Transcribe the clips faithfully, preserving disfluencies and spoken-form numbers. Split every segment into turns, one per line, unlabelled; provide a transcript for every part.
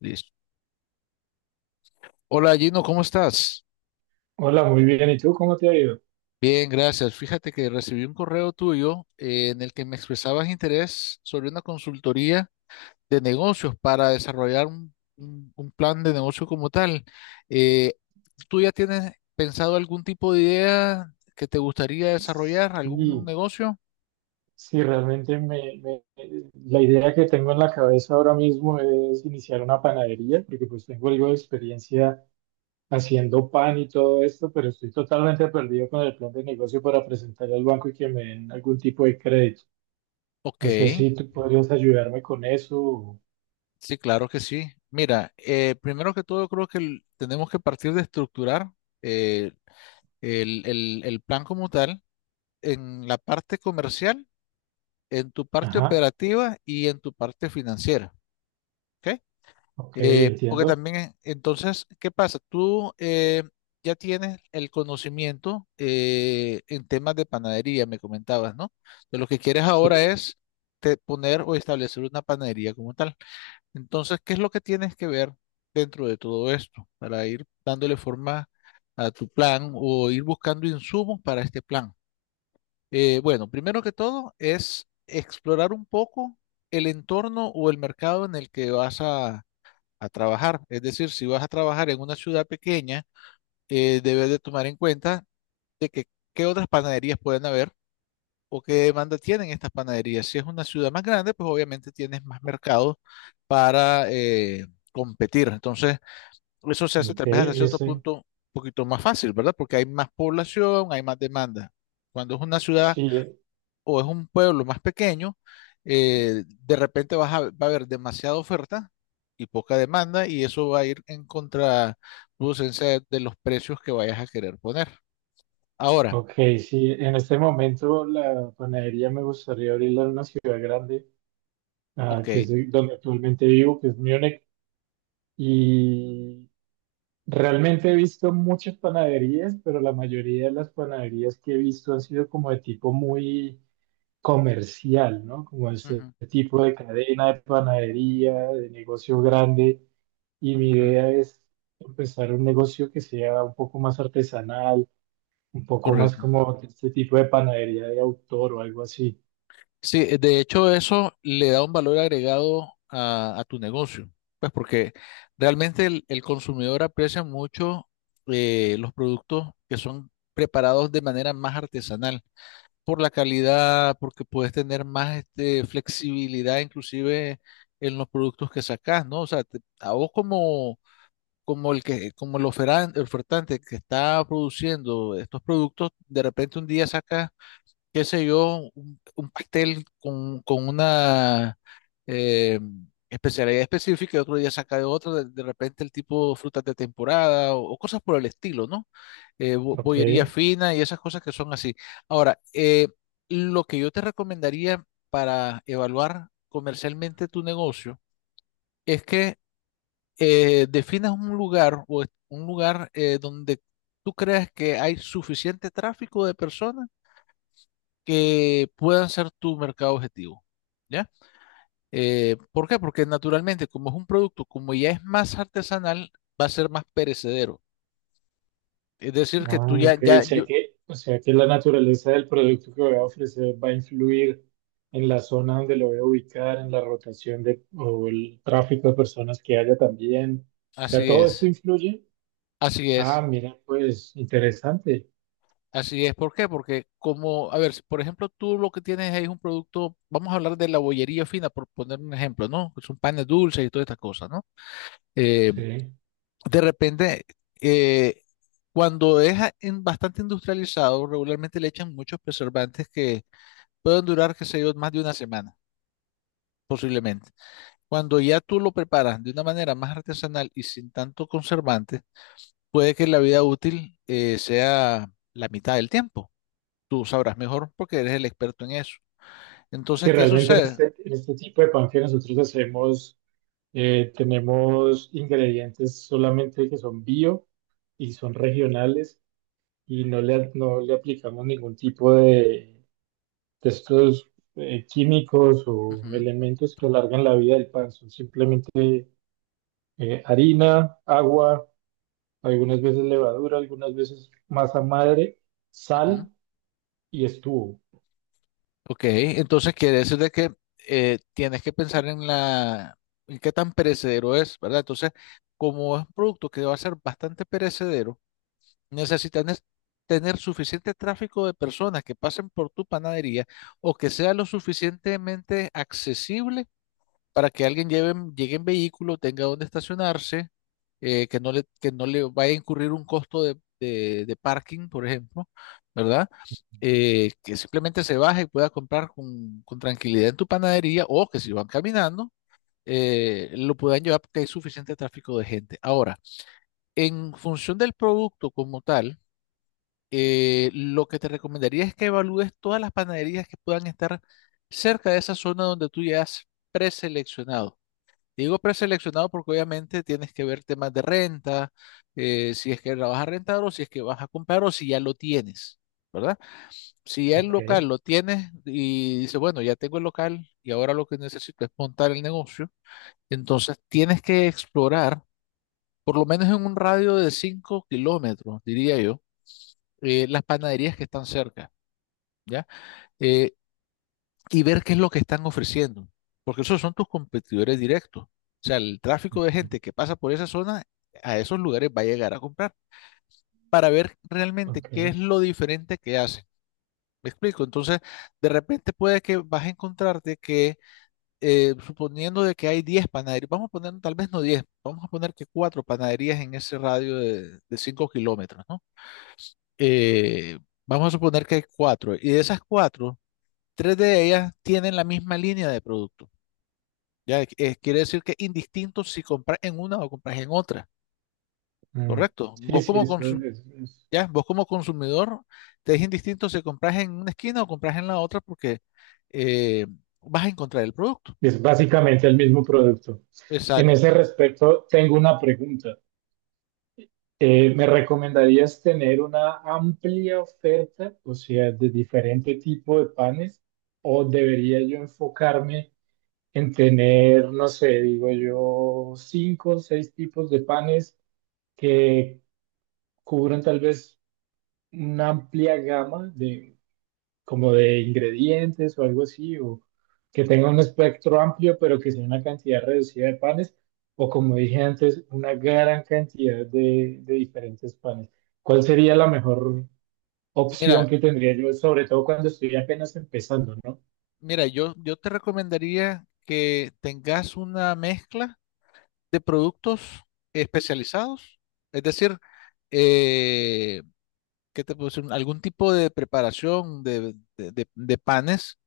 Listo. Hola Gino, ¿cómo estás?
Hola, muy bien. ¿Y tú cómo te ha ido?
Bien, gracias. Fíjate que recibí un correo tuyo eh, en el que me expresabas interés sobre una consultoría de negocios para desarrollar un, un- un plan de negocio como tal. Eh, ¿tú ya tienes pensado algún tipo de idea que te gustaría desarrollar, algún
Sí,
negocio?
sí, realmente me, me- la idea que tengo en la cabeza ahora mismo es iniciar una panadería, porque pues tengo algo de experiencia haciendo pan y todo esto, pero estoy totalmente perdido con el plan de negocio para presentar al banco y que me den algún tipo de crédito.
Ok,
No sé si tú podrías ayudarme con eso. o-
sí, claro que sí. Mira, eh, primero que todo creo que el- tenemos que partir de estructurar eh, el el- el plan como tal. En la parte comercial, en tu parte
Ajá,
operativa y en tu parte financiera, ¿ok?
ok,
Eh, porque
entiendo.
también, eh, entonces, ¿qué pasa? Tú eh, ya tienes el conocimiento eh, en temas de panadería, me comentabas, ¿no? De lo que quieres ahora
Sí,
es te- poner o establecer una panadería como tal. Entonces, ¿qué es lo que tienes que ver dentro de todo esto para ir dándole forma a tu plan o ir buscando insumos para este plan? Eh, bueno, primero que todo es explorar un poco el entorno o el mercado en el que vas a, a trabajar. Es decir, si vas a trabajar en una ciudad pequeña, eh, debes de tomar en cuenta de que qué otras panaderías pueden haber o qué demanda tienen estas panaderías. Si es una ciudad más grande, pues obviamente tienes más mercado para eh, competir. Entonces, eso se hace tal
ok,
vez hasta
en
cierto
ese,
punto un poquito más fácil, ¿verdad? Porque hay más población, hay más demanda. Cuando es una ciudad
sí.
o es un pueblo más pequeño, eh, de repente vas a- va a haber demasiada oferta y poca demanda y eso va a ir en contraproducencia de, de los precios que vayas a querer poner. Ahora,
Ok, sí, en este momento la panadería me gustaría abrirla en una ciudad grande, ah,
ok.
que es donde actualmente vivo, que es Múnich, y realmente he visto muchas panaderías, pero la mayoría de las panaderías que he visto han sido como de tipo muy comercial, ¿no? Como este
Ujú,
tipo de cadena de panadería, de negocio grande, y mi
ujú,
idea es empezar un negocio que sea un poco más artesanal, un poco más
correcto.
como de este tipo de panadería de autor o algo así.
Sí, eh, de hecho eso le da un valor agregado a, a tu negocio, pues porque realmente el, el consumidor aprecia mucho eh, los productos que son preparados de manera más artesanal. Por la calidad, porque puedes tener más este, flexibilidad inclusive en los productos que sacas, ¿no? O sea, te- a vos como, como el que, como el oferan- el ofertante que está produciendo estos productos, de repente un día saca, qué sé yo, un, un pastel con, con una eh, especialidad específica, y otro día saca de otro, de, de repente el tipo frutas de temporada o, o cosas por el estilo, ¿no? Eh, bo-
Ok.
bollería fina y esas cosas que son así. Ahora, eh, lo que yo te recomendaría para evaluar comercialmente tu negocio es que eh, definas un lugar o es- un lugar eh, donde tú creas que hay suficiente tráfico de personas que puedan ser tu mercado objetivo, ¿ya? Eh, ¿por qué? Porque naturalmente, como es un producto, como ya es más artesanal, va a ser más perecedero. Es decir, que
Ah,
tú ya,
ok. O
ya,
sea
yo,
que, o sea que la naturaleza del producto que voy a ofrecer va a influir en la zona donde lo voy a ubicar, en la rotación de, o el tráfico de personas que haya también. O sea,
así
todo esto
es,
influye.
así
Ah,
es,
mira, pues interesante.
así es. ¿Por qué? Porque como, a ver, si por ejemplo, tú lo que tienes ahí es un producto, vamos a hablar de la bollería fina, por poner un ejemplo, ¿no? Son panes dulces y todas estas cosas, ¿no? Eh,
Sí.
de repente, eh, cuando es a- en- bastante industrializado, regularmente le echan muchos preservantes que pueden durar, qué sé yo, más de una semana, posiblemente. Cuando ya tú lo preparas de una manera más artesanal y sin tanto conservante, puede que la vida útil eh, sea la mitad del tiempo. Tú sabrás mejor porque eres el experto en eso. Entonces,
Sí,
¿qué
realmente en
sucede?
este, en este tipo de pan que nosotros hacemos, eh, tenemos ingredientes solamente que son bio y son regionales. Y no le, no le aplicamos ningún tipo de, de estos eh, químicos o
Ujú,
elementos que alargan la vida del pan. Son simplemente eh, harina, agua, algunas veces levadura, algunas veces masa madre,
ujú.
sal y estuvo.
Ok, entonces quiere decir de que eh, tienes que pensar en la, en qué tan perecedero es, ¿verdad? Entonces, como es un producto que va a ser bastante perecedero, necesitas nes- tener suficiente tráfico de personas que pasen por tu panadería o que sea lo suficientemente accesible para que alguien lleve, llegue en vehículo, tenga donde estacionarse, eh, que no le, que no le vaya a incurrir un costo de, de- de parking, por ejemplo, ¿verdad? Eh, que simplemente se baje y pueda comprar con, con tranquilidad en tu panadería o que si van caminando, eh, lo puedan llevar porque hay suficiente tráfico de gente. Ahora, en función del producto como tal, eh, lo que te recomendaría es que evalúes todas las panaderías que puedan estar cerca de esa zona donde tú ya has preseleccionado. Digo preseleccionado porque obviamente tienes que ver temas de renta, eh, si es que la vas a rentar o si es que vas a comprar o si ya lo tienes, ¿verdad? Si ya el
Ok.
local lo tienes y dices, bueno, ya tengo el local y ahora lo que necesito es montar el negocio, entonces tienes que explorar, por lo menos en un radio de cinco kilómetros, diría yo, eh, las panaderías que están cerca, ¿ya? Eh, y ver qué es lo que están ofreciendo, porque esos son tus competidores directos. O sea, el tráfico de gente
Ujú.
que pasa por esa zona a esos lugares va a llegar a comprar para ver realmente
Ok.
qué es lo diferente que hacen. Me explico. Entonces, de repente puede que vas a encontrarte que, eh, suponiendo de que hay diez panaderías, vamos a poner tal vez no diez vamos a poner que cuatro panaderías en ese radio de, de cinco kilómetros, ¿no? Eh, vamos a suponer que hay cuatro y de esas cuatro tres de ellas tienen la misma línea de producto. Ya eh, quiere decir que indistinto si compras en una o compras en otra,
Mm.
¿correcto?
Sí,
Vos
sí,
como
eso
consu-
es, es
ya, vos como consumidor te es indistinto si compras en una esquina o compras en la otra porque eh, vas a encontrar el producto.
es básicamente el mismo producto. En
Exacto.
ese respecto, tengo una pregunta. Eh, ¿me recomendarías tener una amplia oferta, o sea, de diferente tipo de panes, o debería yo enfocarme en tener, no sé, digo yo, cinco o seis tipos de panes que cubran tal vez una amplia gama de, como de ingredientes o algo así, o que tenga un espectro amplio, pero que sea una cantidad reducida de panes, o como dije antes, una gran cantidad de, de diferentes panes? ¿Cuál sería la mejor opción
Mira,
que tendría yo, sobre todo cuando estoy apenas empezando, ¿no?
mira, yo, yo te recomendaría que tengas una mezcla de productos especializados, es decir, eh, ¿qué te puedo decir? Algún tipo de preparación de, de de- de panes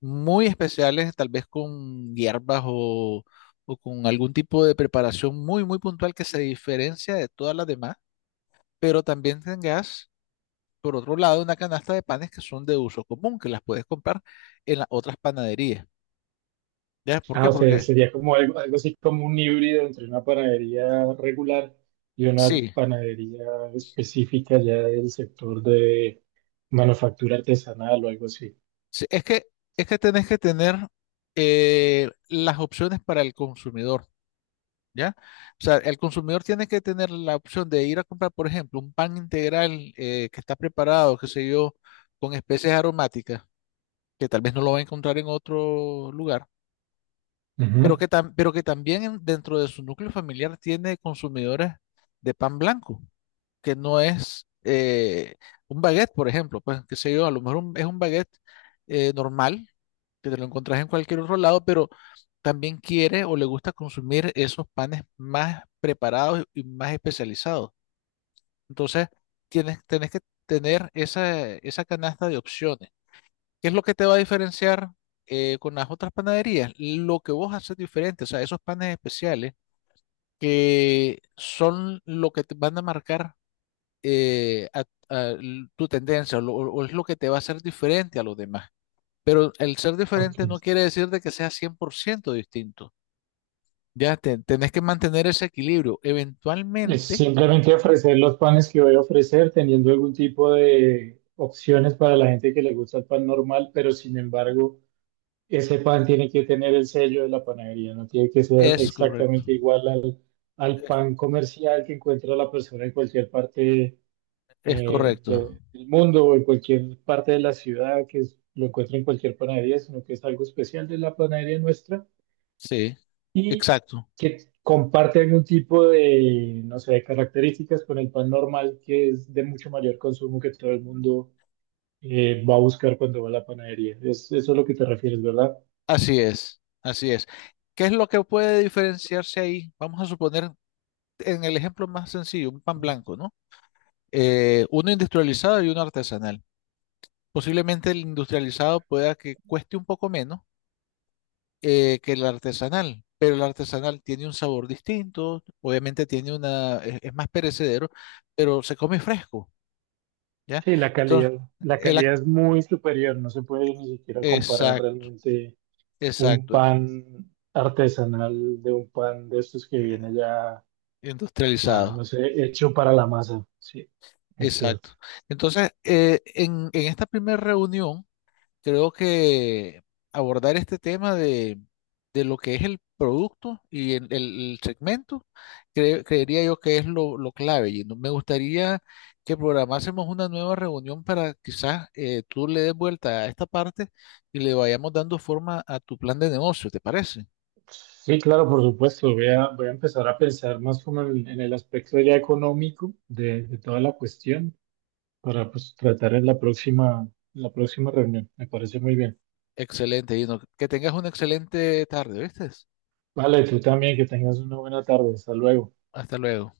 muy especiales, tal vez con hierbas o, o con algún tipo de preparación muy, muy puntual que se diferencia de todas las demás, pero también tengas, por otro lado, una canasta de panes que son de uso común, que las puedes comprar en las otras panaderías. ¿Ya? ¿Por
Ah,
qué?
o sea,
Porque
sería como algo, algo así como un híbrido entre una panadería regular y una
sí,
panadería específica ya del sector de manufactura artesanal o algo así.
sí, es que, es que tenés que tener eh, las opciones para el consumidor. ¿Ya? O sea, el consumidor tiene que tener la opción de ir a comprar, por ejemplo, un pan integral eh, que está preparado, qué sé yo, con especies aromáticas, que tal vez no lo va a encontrar en otro lugar, pero que,
Ujú,
tam- pero que también en- dentro de su núcleo familiar tiene consumidores de pan blanco, que no es eh, un baguette, por ejemplo, pues, qué sé yo, a lo mejor un- es un baguette eh, normal, que te lo encontrás en cualquier otro lado, pero también quiere o le gusta consumir esos panes más preparados y más especializados. Entonces, tienes, tenés que tener esa, esa canasta de opciones. ¿Qué es lo que te va a diferenciar eh, con las otras panaderías? Lo que vos haces diferente, o sea, esos panes especiales que son lo que te van a marcar eh, a- a l- tu tendencia o, lo- o es lo que te va a hacer diferente a los demás. Pero el ser diferente
ok.
no quiere decir de que sea cien por ciento distinto. Ya te- tenés que mantener ese equilibrio.
Es
Eventualmente
simplemente ofrecer los panes que voy a ofrecer, teniendo algún tipo de opciones para la gente que le gusta el pan normal, pero sin embargo, ese pan tiene que tener el sello de la panadería, no tiene que ser
es correcto.
exactamente igual al, al
Es,
pan comercial que encuentra la persona en cualquier parte
es
eh,
correcto.
de- del mundo o en cualquier parte de la ciudad que es- lo encuentra en cualquier panadería, sino que es algo especial de la panadería nuestra
Sí,
y
exacto.
que comparte algún tipo de, no sé, de características con el pan normal, que es de mucho mayor consumo que todo el mundo eh, va a buscar cuando va a la panadería. Es, eso es lo que te refieres, ¿verdad?
Así es. Así es. ¿Qué es lo que puede diferenciarse ahí? Vamos a suponer en el ejemplo más sencillo, un pan blanco, ¿no? Eh, uno industrializado y uno artesanal. Posiblemente el industrializado pueda que cueste un poco menos eh, que el artesanal, pero el artesanal tiene un sabor distinto, obviamente tiene una, es es más perecedero, pero se come fresco. ¿Ya?
Sí, la
Entonces,
calidad, la
el,
calidad es muy superior, no se puede ni siquiera comparar
exacto,
realmente un
exacto,
pan artesanal de un pan de estos que viene ya, ah,
industrializado,
no sé, hecho para la masa. Sí, es
exacto.
cierto.
Entonces, eh, en, en esta primera reunión, creo que abordar este tema de, de lo que es el producto y el, el- el segmento, cre- creería yo que es lo, lo clave. Y no- me gustaría que programásemos una nueva reunión para quizás eh, tú le des vuelta a esta parte y le vayamos dando forma a tu plan de negocio, ¿te parece?
Sí, claro, por supuesto. Voy a, voy a empezar a pensar más como en, en el aspecto ya económico de, de toda la cuestión para pues, tratar en la próxima, en la próxima reunión. Me parece muy bien.
Excelente, Gino. Que tengas una excelente tarde, ¿viste?
Vale, tú también, que tengas una buena tarde. Hasta luego.
Hasta luego.